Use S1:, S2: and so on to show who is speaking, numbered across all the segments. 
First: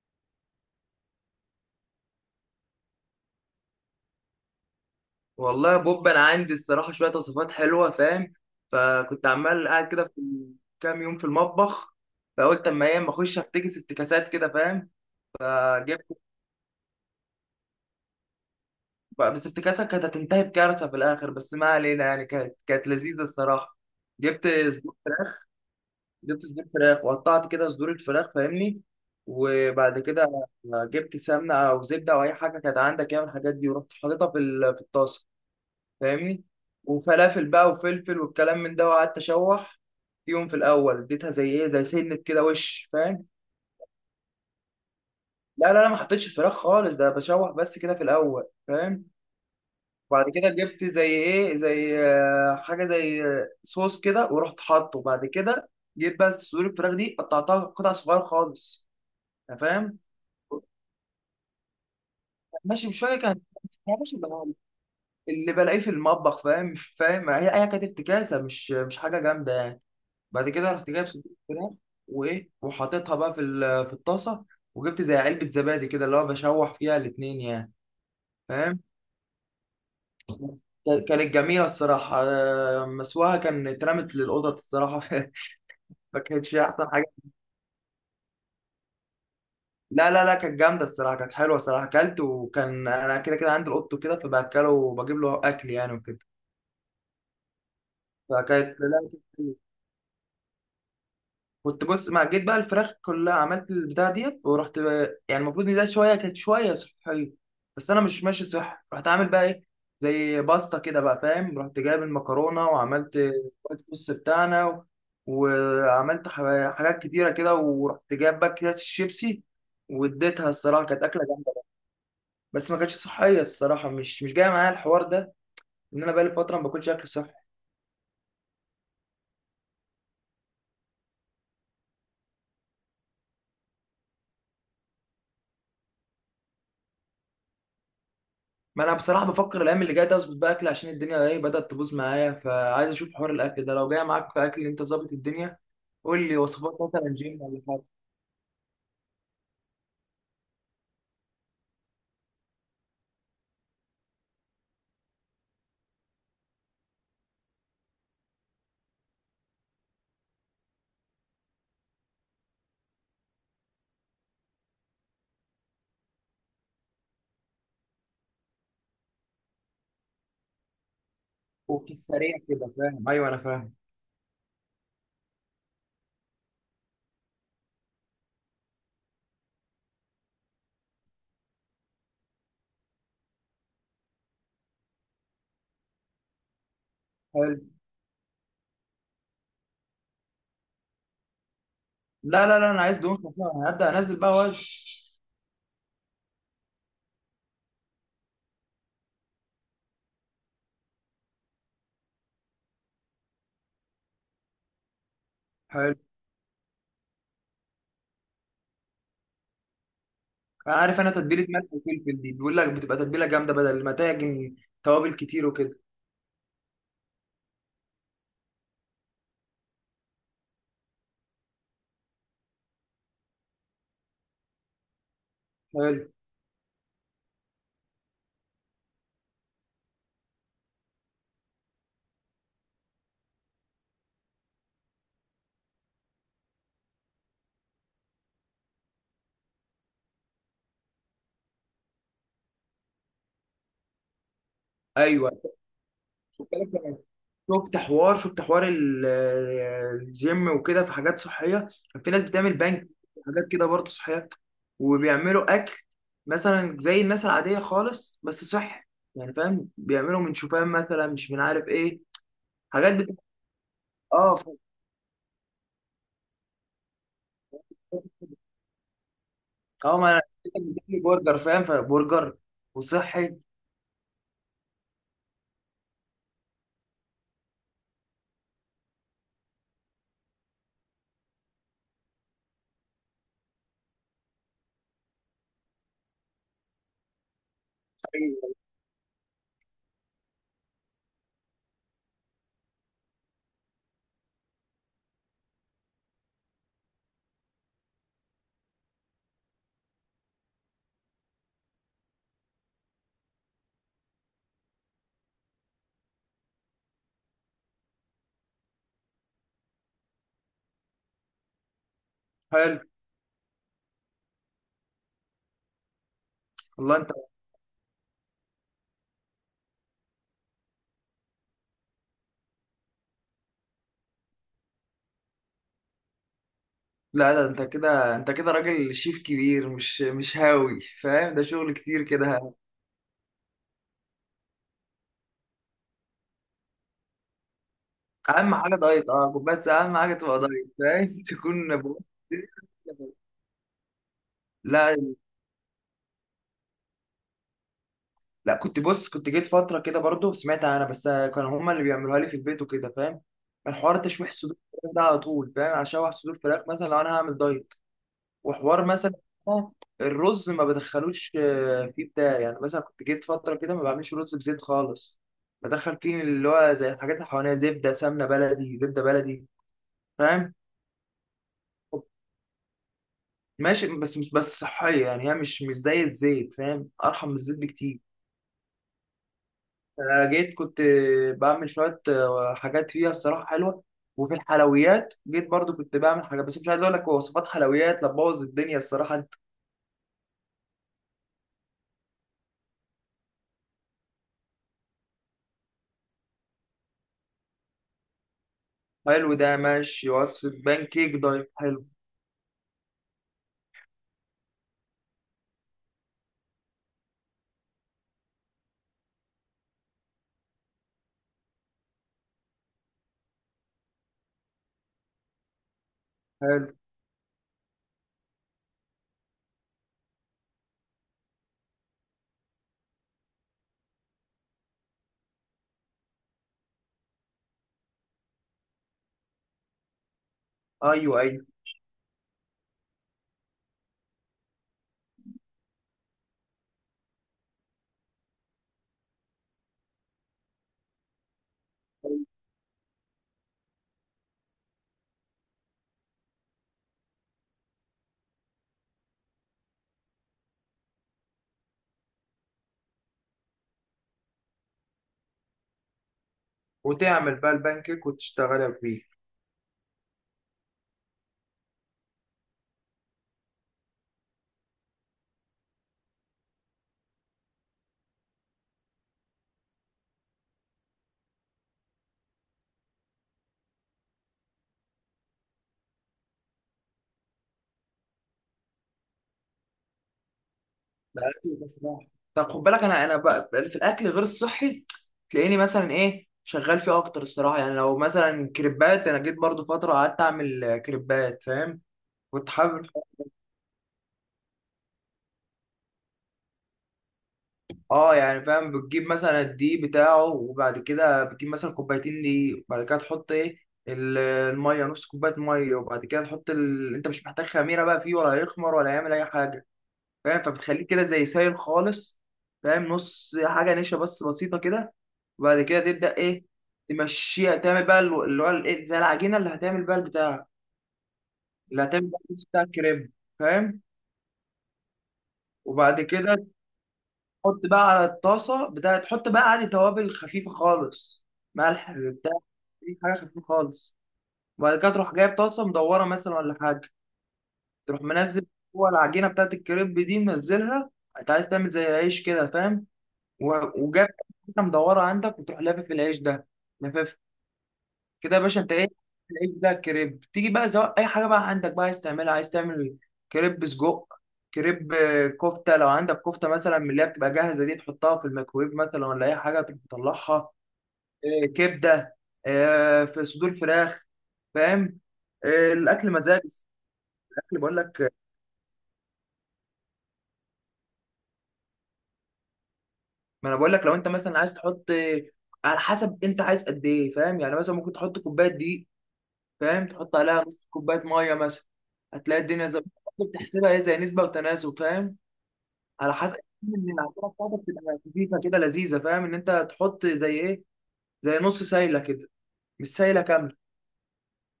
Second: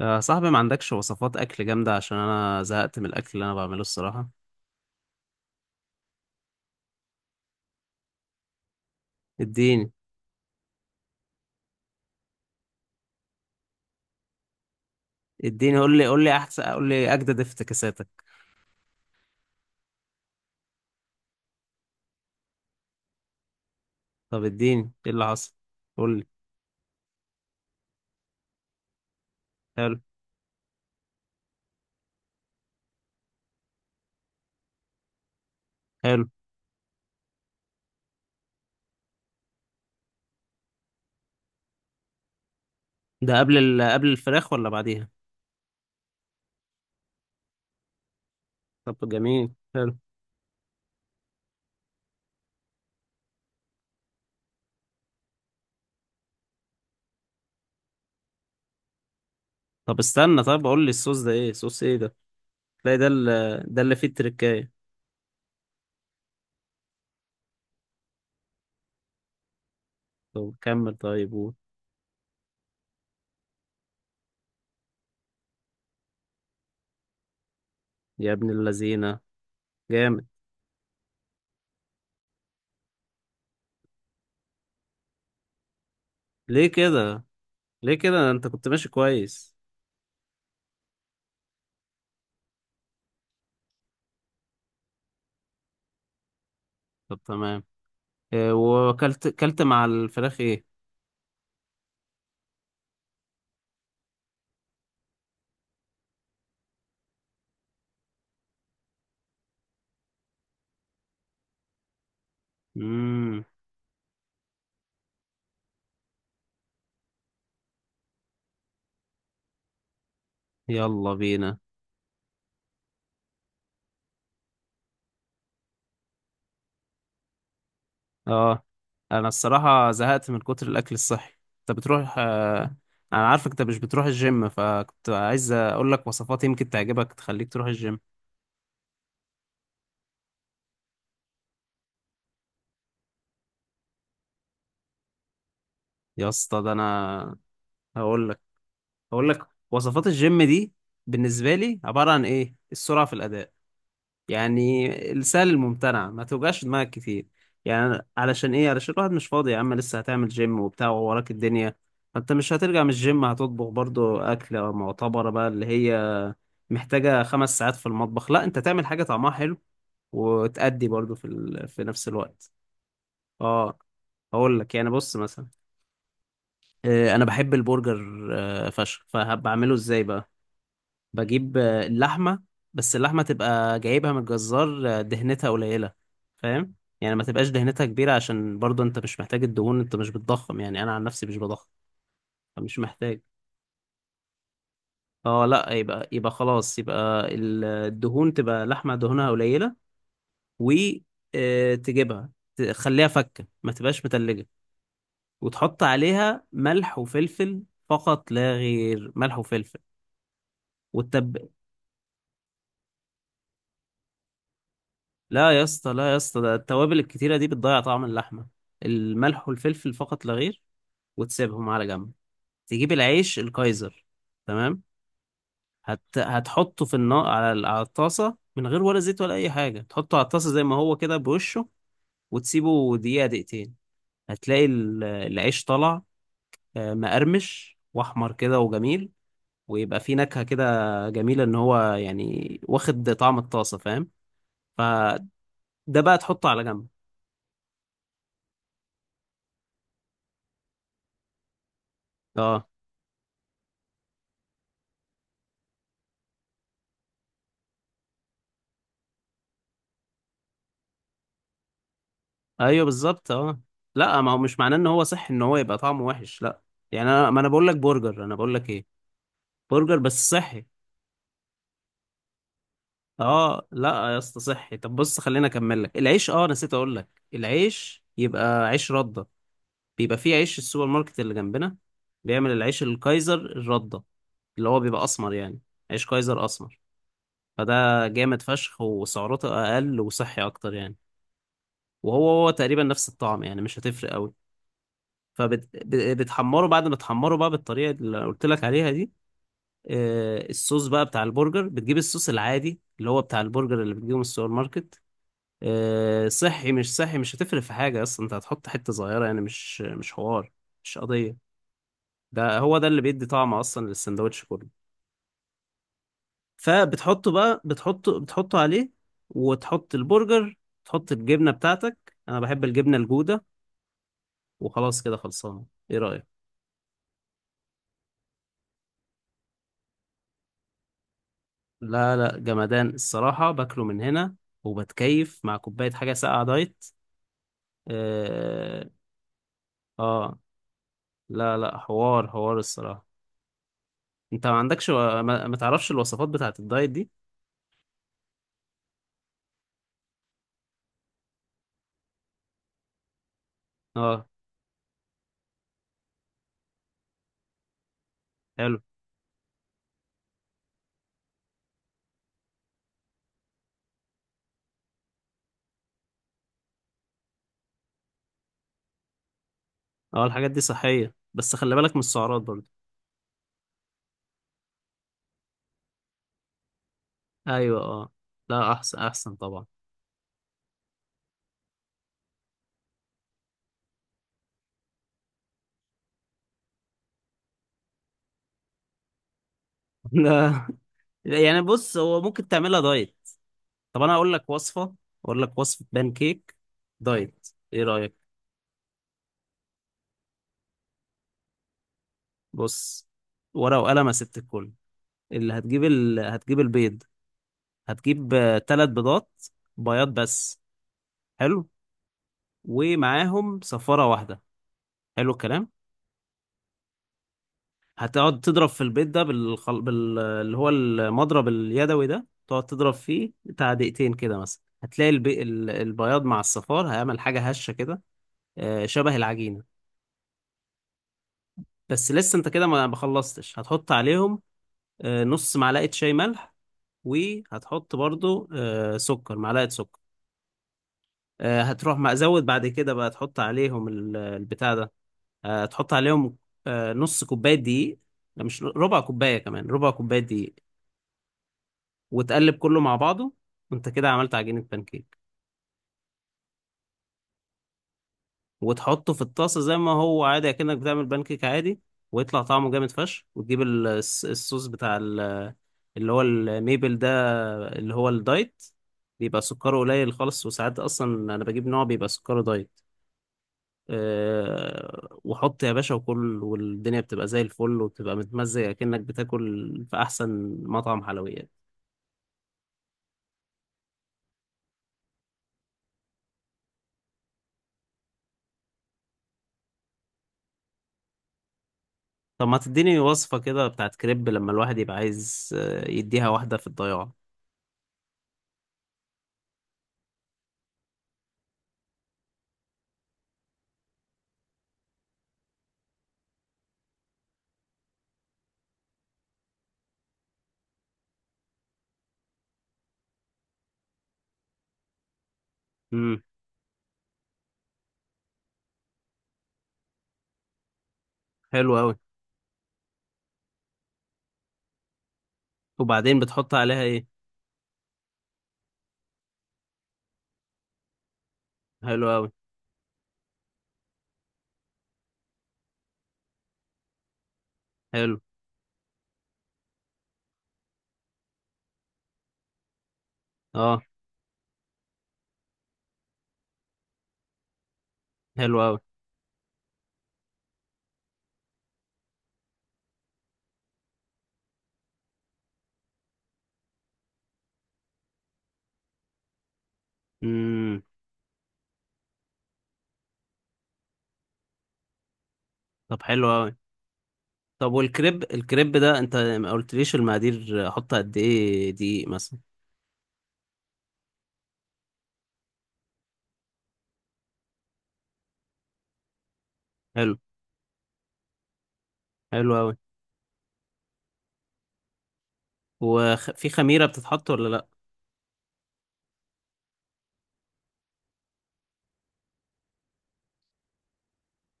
S1: يا صاحبي، ما عندكش وصفات اكل جامده؟ عشان انا زهقت من الاكل اللي انا بعمله الصراحه.
S2: والله يا بوب، انا عندي الصراحه شويه وصفات حلوه، فاهم؟ فكنت عمال قاعد
S1: اديني
S2: كده في كام يوم في المطبخ، فقلت اما ايه اما اخش افتكاسات كده، فاهم؟
S1: اديني. قول لي
S2: فجبت،
S1: قول لي احسن قول لي اجدد افتكاساتك.
S2: بس افتكاسه كانت هتنتهي بكارثه في الاخر، بس ما علينا، يعني كانت لذيذه الصراحه.
S1: طب
S2: جبت
S1: اديني،
S2: صدور
S1: ايه اللي
S2: فراخ
S1: حصل؟ قول لي.
S2: جبت صدور فراخ وقطعت كده صدور الفراخ، فاهمني؟
S1: حلو.
S2: وبعد كده جبت سمنه او زبده او اي حاجه كانت عندك، يعني من الحاجات دي، ورحت حاططها في الطاسه،
S1: حلو.
S2: فاهمني؟ وفلافل بقى وفلفل والكلام من ده، وقعدت اشوح فيهم في الاول، اديتها زي ايه زي سنه كده وش، فاهم؟
S1: ده قبل قبل الفراخ ولا بعديها؟
S2: لا لا لا، ما حطيتش الفراخ خالص، ده بشوح بس كده في الاول، فاهم؟
S1: طب جميل، حلو.
S2: وبعد كده جبت زي ايه زي حاجه زي صوص كده، ورحت حاطه. بعد كده جيت بس صدور الفراخ دي قطعتها قطع صغيره خالص، أنت
S1: طب
S2: فاهم؟
S1: استنى، طب قول لي الصوص ده ايه؟ صوص ايه ده؟
S2: ماشي،
S1: تلاقي
S2: مش
S1: ده
S2: فاكر كانت.
S1: ده اللي
S2: يا
S1: فيه
S2: باشا، ده
S1: التركايه.
S2: اللي بلاقيه في المطبخ، فاهم؟ فاهم؟ هي كانت افتكاسه، مش حاجه جامده يعني. بعد
S1: طب
S2: كده رحت
S1: كمل،
S2: جايب صدور
S1: طيب قول.
S2: فراخ، وايه، وحاططها بقى في الطاسه، وجبت زي علبه زبادي كده، اللي هو بشوح فيها الاتنين يعني،
S1: يا ابن
S2: فاهم؟
S1: اللذينه، جامد.
S2: كانت جميله الصراحه. مسواها كان اترمت للقطط الصراحه. ما كانتش
S1: ليه
S2: احسن حاجه.
S1: كده؟ ليه كده؟ ده انت كنت ماشي كويس.
S2: لا لا لا، كانت جامده الصراحه، كانت حلوه الصراحه، اكلت، وكان انا كده كده عندي القط كده فباكله وبجيب له اكل يعني وكده.
S1: طب تمام. إيه
S2: فكانت لا.
S1: وكلت؟ كلت مع الفراخ ايه؟
S2: كنت بص، ما جيت بقى الفراخ كلها، عملت البتاع ديت، ورحت بقى يعني المفروض ان ده شويه كانت شويه صحيه، بس انا مش ماشي صح، رحت عامل بقى ايه، زي باستا كده بقى، فاهم؟ رحت جايب المكرونه وعملت
S1: مم.
S2: الوايت صوص بتاعنا وعملت حاجات كتيره كده، ورحت جايب بقى اكياس الشيبسي، واديتها. الصراحه كانت
S1: يلا
S2: اكله
S1: بينا.
S2: جامده، بس ما كانتش صحيه الصراحه، مش جايه معايا الحوار ده، ان انا بقالي فتره ما باكلش اكل صحي.
S1: اه. انا الصراحة زهقت من كتر الاكل الصحي. انت بتروح انا عارفك انت مش بتروح الجيم، فكنت عايز اقول لك وصفات يمكن تعجبك تخليك تروح الجيم.
S2: ما انا بصراحه بفكر الايام اللي جايه دي اظبط بقى اكل، عشان الدنيا ايه بدات تبوظ معايا، فعايز اشوف حوار الاكل ده لو جاي معاك في اكل انت ظابط الدنيا.
S1: يا
S2: قول لي
S1: اسطى، ده
S2: وصفات مثلا
S1: انا
S2: جيم ولا حاجه.
S1: هقول لك هقول لك وصفات الجيم دي بالنسبة لي عبارة عن ايه؟ السرعة في الاداء. يعني السهل الممتنع، ما توجعش دماغك كتير. يعني علشان ايه؟ علشان الواحد مش فاضي يا عم، لسه هتعمل جيم وبتاع ووراك الدنيا. فانت مش هترجع من الجيم هتطبخ برضو اكلة معتبرة بقى اللي هي محتاجة 5 ساعات في المطبخ، لا انت تعمل حاجة طعمها حلو وتأدي برضو في في
S2: وفي
S1: نفس
S2: السريع
S1: الوقت.
S2: كده، فاهم؟ ايوه انا فاهم.
S1: اه. هقول لك يعني، بص مثلا، انا بحب البرجر فشخ، فبعمله ازاي بقى؟ بجيب اللحمة. بس اللحمة تبقى جايبها من الجزار، دهنتها قليلة، فاهم؟ يعني ما تبقاش
S2: حلو.
S1: دهنتها كبيرة، عشان برضه انت مش محتاج الدهون، انت مش بتضخم، يعني انا عن نفسي مش بضخم.
S2: لا لا لا،
S1: فمش
S2: انا عايز دهون
S1: محتاج.
S2: خفيفه، انا هبدا انزل بقى وزن.
S1: اه لا، يبقى خلاص يبقى الدهون، تبقى لحمة دهونها قليلة. و تجيبها، تخليها فكة، ما تبقاش متلجة. وتحط
S2: حلو.
S1: عليها ملح وفلفل، فقط لا غير، ملح وفلفل.
S2: انا عارف، انا
S1: والتب...
S2: تتبيله ملح وفلفل دي بيقول لك بتبقى تتبيله جامده بدل ما تعجن توابل كتير
S1: لا يا
S2: وكده.
S1: اسطى، لا يا اسطى، ده التوابل الكتيرة دي بتضيع طعم اللحمة. الملح والفلفل فقط لا غير. وتسيبهم على جنب. تجيب العيش الكايزر. تمام.
S2: حلو.
S1: هتحطه في النار على على الطاسة من غير ولا زيت ولا أي حاجة، تحطه على الطاسة زي ما هو كده، بوشه. وتسيبه دقيقة دقيقتين، هتلاقي العيش طلع مقرمش وأحمر كده وجميل، ويبقى فيه نكهة كده جميلة، إن هو يعني واخد طعم الطاسة، فاهم؟
S2: ايوه،
S1: فده بقى تحطه على جنب.
S2: شفت حوار، شفت حوار الجيم وكده في حاجات صحية. كان في ناس بتعمل
S1: اه.
S2: بنك حاجات كده برضه صحية، وبيعملوا أكل، مثلا زي الناس العادية خالص بس صحي، يعني فاهم؟ بيعملوا من شوفان مثلا، مش من عارف إيه
S1: ايوه
S2: حاجات
S1: بالظبط، اه. لا، ما
S2: آه
S1: هو
S2: ف-
S1: مش معناه ان هو صحي ان هو يبقى طعمه وحش، لا. يعني ما انا بقول لك برجر، انا بقول لك ايه؟ برجر
S2: آه، ما أنا
S1: بس صحي.
S2: بتاكل برجر، فاهم؟ فبرجر وصحي.
S1: اه لا يا اسطى، صحي. طب بص، خليني اكمل لك العيش. اه نسيت اقول لك، العيش يبقى عيش رده. بيبقى فيه عيش السوبر ماركت اللي جنبنا بيعمل العيش الكايزر الرده، اللي هو بيبقى اسمر يعني، عيش كايزر اسمر. فده جامد فشخ، وسعراته اقل وصحي اكتر يعني. وهو هو تقريبا نفس الطعم، يعني مش هتفرق قوي. فبتحمره، بعد ما تحمره بقى بالطريقه اللي قلت لك عليها دي، الصوص بقى بتاع البرجر، بتجيب الصوص العادي اللي هو بتاع البرجر اللي بتجيبه من السوبر ماركت. صحي مش صحي مش هتفرق في حاجه اصلا، انت هتحط حته صغيره يعني، مش حوار، مش قضيه. ده هو
S2: حلو.
S1: ده اللي بيدي طعم اصلا للسندوتش كله.
S2: والله انت.
S1: فبتحطه بقى، بتحطه عليه. وتحط البرجر. تحط الجبنه بتاعتك، انا بحب الجبنه الجوده. وخلاص كده خلصانه. ايه رايك؟
S2: لا، ده انت كده، انت كده راجل شيف كبير، مش هاوي، فاهم؟ ده شغل كتير
S1: لا لا،
S2: كده.
S1: جمدان الصراحة، باكله من هنا، وبتكيف مع كوباية حاجة ساقعة دايت.
S2: اهم حاجه
S1: اه.
S2: دايت. اه، بس اهم حاجه
S1: آه.
S2: تبقى دايت، فاهم؟
S1: لا
S2: تكون
S1: لا،
S2: بص.
S1: حوار حوار الصراحة. انت ما عندكش
S2: لا
S1: ما تعرفش الوصفات بتاعة الدايت دي؟
S2: لا، كنت بص، كنت جيت فتره كده برضو، سمعت انا بس كانوا هما اللي بيعملوها لي في البيت وكده، فاهم؟ الحوار
S1: اه.
S2: تشويح صدور الفراخ ده على طول، فاهم؟ اشوح صدور فراخ مثلا لو انا هعمل دايت،
S1: حلو.
S2: وحوار مثلا الرز ما بدخلوش فيه بتاع، يعني مثلا كنت جيت فتره كده ما بعملش رز بزيت خالص، بدخل فيه اللي هو زي الحاجات اللي حواليا، زبده، سمنه بلدي، زبده بلدي،
S1: اه، الحاجات
S2: فاهم؟
S1: دي صحية بس خلي بالك من السعرات برضه.
S2: ماشي، بس مش بس صحية، يعني هي مش زي الزيت، فاهم؟ أرحم من الزيت
S1: ايوه
S2: بكتير.
S1: اه. لا، احسن احسن طبعا.
S2: جيت كنت بعمل شوية حاجات فيها الصراحة حلوة. وفي الحلويات جيت برضو كنت بعمل حاجة، بس مش عايز أقول لك وصفات حلويات لبوظ الدنيا الصراحة أنت.
S1: لا، يعني بص هو ممكن تعملها دايت. طب انا اقول لك وصفة بان كيك دايت. ايه رأيك؟
S2: حلو، ده ماشي وصفة بان كيك دايت، حلو.
S1: بص، ورقة وقلم يا ست الكل. اللي هتجيب هتجيب البيض. هتجيب ثلاث بيضات، بياض بس. حلو. ومعاهم صفارة واحدة. حلو الكلام.
S2: حلو.
S1: هتقعد تضرب في البيض ده اللي هو المضرب اليدوي ده، تقعد تضرب فيه بتاع دقيقتين كده مثلا، هتلاقي البياض مع الصفار هيعمل حاجة هشة كده، شبه العجينة.
S2: أيوه أيوه.
S1: بس لسه انت كده ما خلصتش، هتحط عليهم نص معلقة شاي ملح، وهتحط برضو آه، سكر معلقة سكر. هتروح مزود بعد كده بقى، تحط عليهم البتاع ده، تحط عليهم نص كوباية دقيق. لا مش ربع كوباية، كمان ربع كوباية دقيق. وتقلب كله مع بعضه، وانت كده عملت عجينة بانكيك.
S2: وتعمل بقى البان كيك وتشتغلها فيه.
S1: وتحطه في الطاسة زي ما هو عادي كأنك بتعمل بانكيك عادي، ويطلع طعمه جامد فشخ. وتجيب الصوص بتاع اللي هو الميبل ده، اللي هو الدايت، بيبقى سكره قليل خالص، وساعات اصلا انا بجيب نوع بيبقى سكره دايت. وحط يا باشا وكل، والدنيا بتبقى زي الفل وبتبقى متمزج، أكنك بتاكل في أحسن مطعم
S2: ده
S1: حلويات.
S2: اكل بصراحه. طب خد بالك، انا بقى في الاكل غير الصحي، تلاقيني مثلا ايه شغال فيه اكتر الصراحه. يعني لو مثلا كريبات، انا جيت برضو فتره قعدت اعمل كريبات، فاهم؟
S1: طب
S2: كنت
S1: ما
S2: حابب.
S1: تديني وصفة كده بتاعت كريب لما الواحد يبقى عايز يديها واحدة في الضياع.
S2: اه، يعني فاهم، بتجيب مثلا الدقيق بتاعه، وبعد كده بتجيب مثلا كوبايتين دقيق، وبعد كده تحط ايه الميه، نص كوبايه ميه، وبعد كده تحط انت مش محتاج خميره بقى فيه، ولا هيخمر ولا يعمل اي حاجه، فاهم؟ فبتخليه كده زي سايل خالص، فاهم؟ نص حاجه نشا بس بسيطه كده. وبعد كده تبدا
S1: امم.
S2: ايه، تمشيها، تعمل بقى اللي هو الايه، زي العجينه اللي هتعمل بقى البتاع،
S1: حلو
S2: اللي
S1: أوي.
S2: هتعمل بقى الصوص بتاع الكريم، فاهم؟ وبعد
S1: وبعدين
S2: كده
S1: بتحط عليها إيه؟
S2: تحط بقى على الطاسه بتاع، تحط بقى عادي توابل خفيفه خالص، ملح
S1: حلو أوي.
S2: بتاع، أي حاجه خفيفه خالص. وبعد كده تروح جايب طاسه مدوره مثلا ولا حاجه، تروح
S1: حلو.
S2: منزل جوه العجينه بتاعت الكريب دي، منزلها. انت عايز تعمل زي العيش كده، فاهم؟
S1: أه.
S2: وجاب حته مدوره عندك، وتروح لافف العيش ده، لافف كده يا
S1: حلو
S2: باشا انت
S1: أوي.
S2: ايه. العيش ده كريب، تيجي بقى سواء اي حاجه بقى عندك بقى عايز تعملها، عايز تعمل كريب سجق، كريب كفته، لو عندك كفته مثلا من اللي هي بتبقى جاهزه دي، تحطها في الميكرويف مثلا ولا اي حاجه، تطلعها.
S1: امم.
S2: كبده، في صدور فراخ، فاهم؟
S1: طب
S2: الاكل
S1: حلو
S2: مزاج.
S1: أوي.
S2: الاكل
S1: طب
S2: بقول لك،
S1: والكريب، الكريب ده أنت ما قلتليش المقادير، أحط قد إيه دقيق مثلا؟
S2: ما انا بقول لك لو انت مثلا عايز تحط على حسب انت عايز قد ايه، فاهم؟ يعني مثلا ممكن تحط كوبايه دقيق، فاهم؟
S1: حلو.
S2: تحط عليها نص كوبايه ميه مثلا، هتلاقي
S1: حلو
S2: الدنيا
S1: أوي.
S2: زي، بتحسبها ايه، زي نسبه وتناسب، فاهم؟ على حسب
S1: وفي
S2: ان
S1: خميرة
S2: العجينه
S1: بتتحط ولا
S2: بتاعتك
S1: لأ؟
S2: تبقى خفيفه كده لذيذه، فاهم؟ ان انت تحط زي ايه، زي نص سايله كده، مش سايله كامله.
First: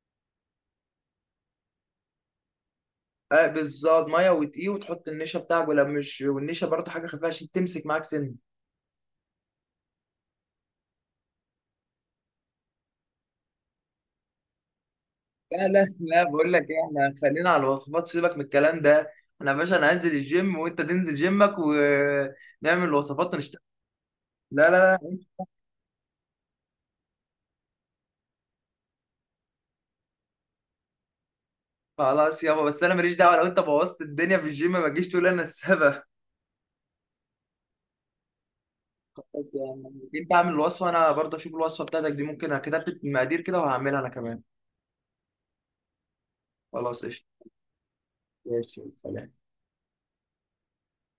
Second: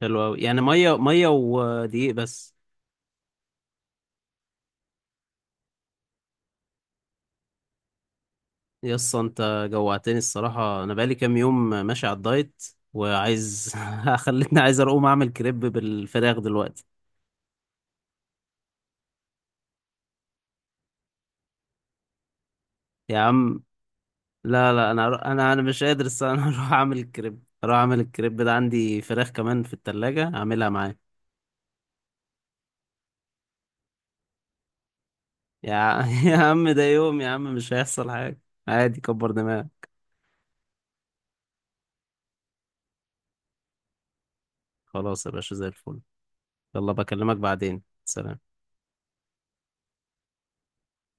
S1: حلو أوي. يعني مية ودقيق بس.
S2: اه بالظبط، ميه ودقيق، وتحط النشا بتاعك ولا مش، والنشا برضه حاجه خفيفه عشان تمسك معاك سن.
S1: يسا انت جوعتني الصراحة، أنا بقالي كام يوم ماشي على الدايت، وعايز خلتني عايز أقوم أعمل كريب
S2: لا لا لا،
S1: بالفراخ
S2: بقول لك ايه،
S1: دلوقتي.
S2: احنا خلينا على الوصفات، سيبك من الكلام ده. انا يا باشا، انا هنزل الجيم، وانت تنزل جيمك، ونعمل
S1: يا
S2: الوصفات
S1: عم،
S2: ونشتغل. لا
S1: لا لا،
S2: لا لا.
S1: أنا مش قادر الصراحة. أنا هروح أعمل الكريب ده عندي فراخ كمان في التلاجة أعملها معاه.
S2: خلاص يابا، بس انا ماليش دعوه، لو انت بوظت الدنيا في الجيم ما تجيش تقول انا السبب.
S1: يا عم ده يوم يا عم مش هيحصل حاجة، عادي، كبر
S2: خلاص يا عم.
S1: دماغك.
S2: انت اعمل الوصفه، انا برضه اشوف الوصفه بتاعتك دي، ممكن كتبت مقادير كده وهعملها انا كمان.
S1: خلاص يا باشا، زي الفل. يلا
S2: خلاص قشطه.
S1: بكلمك بعدين، سلام.
S2: ماشي، سلام.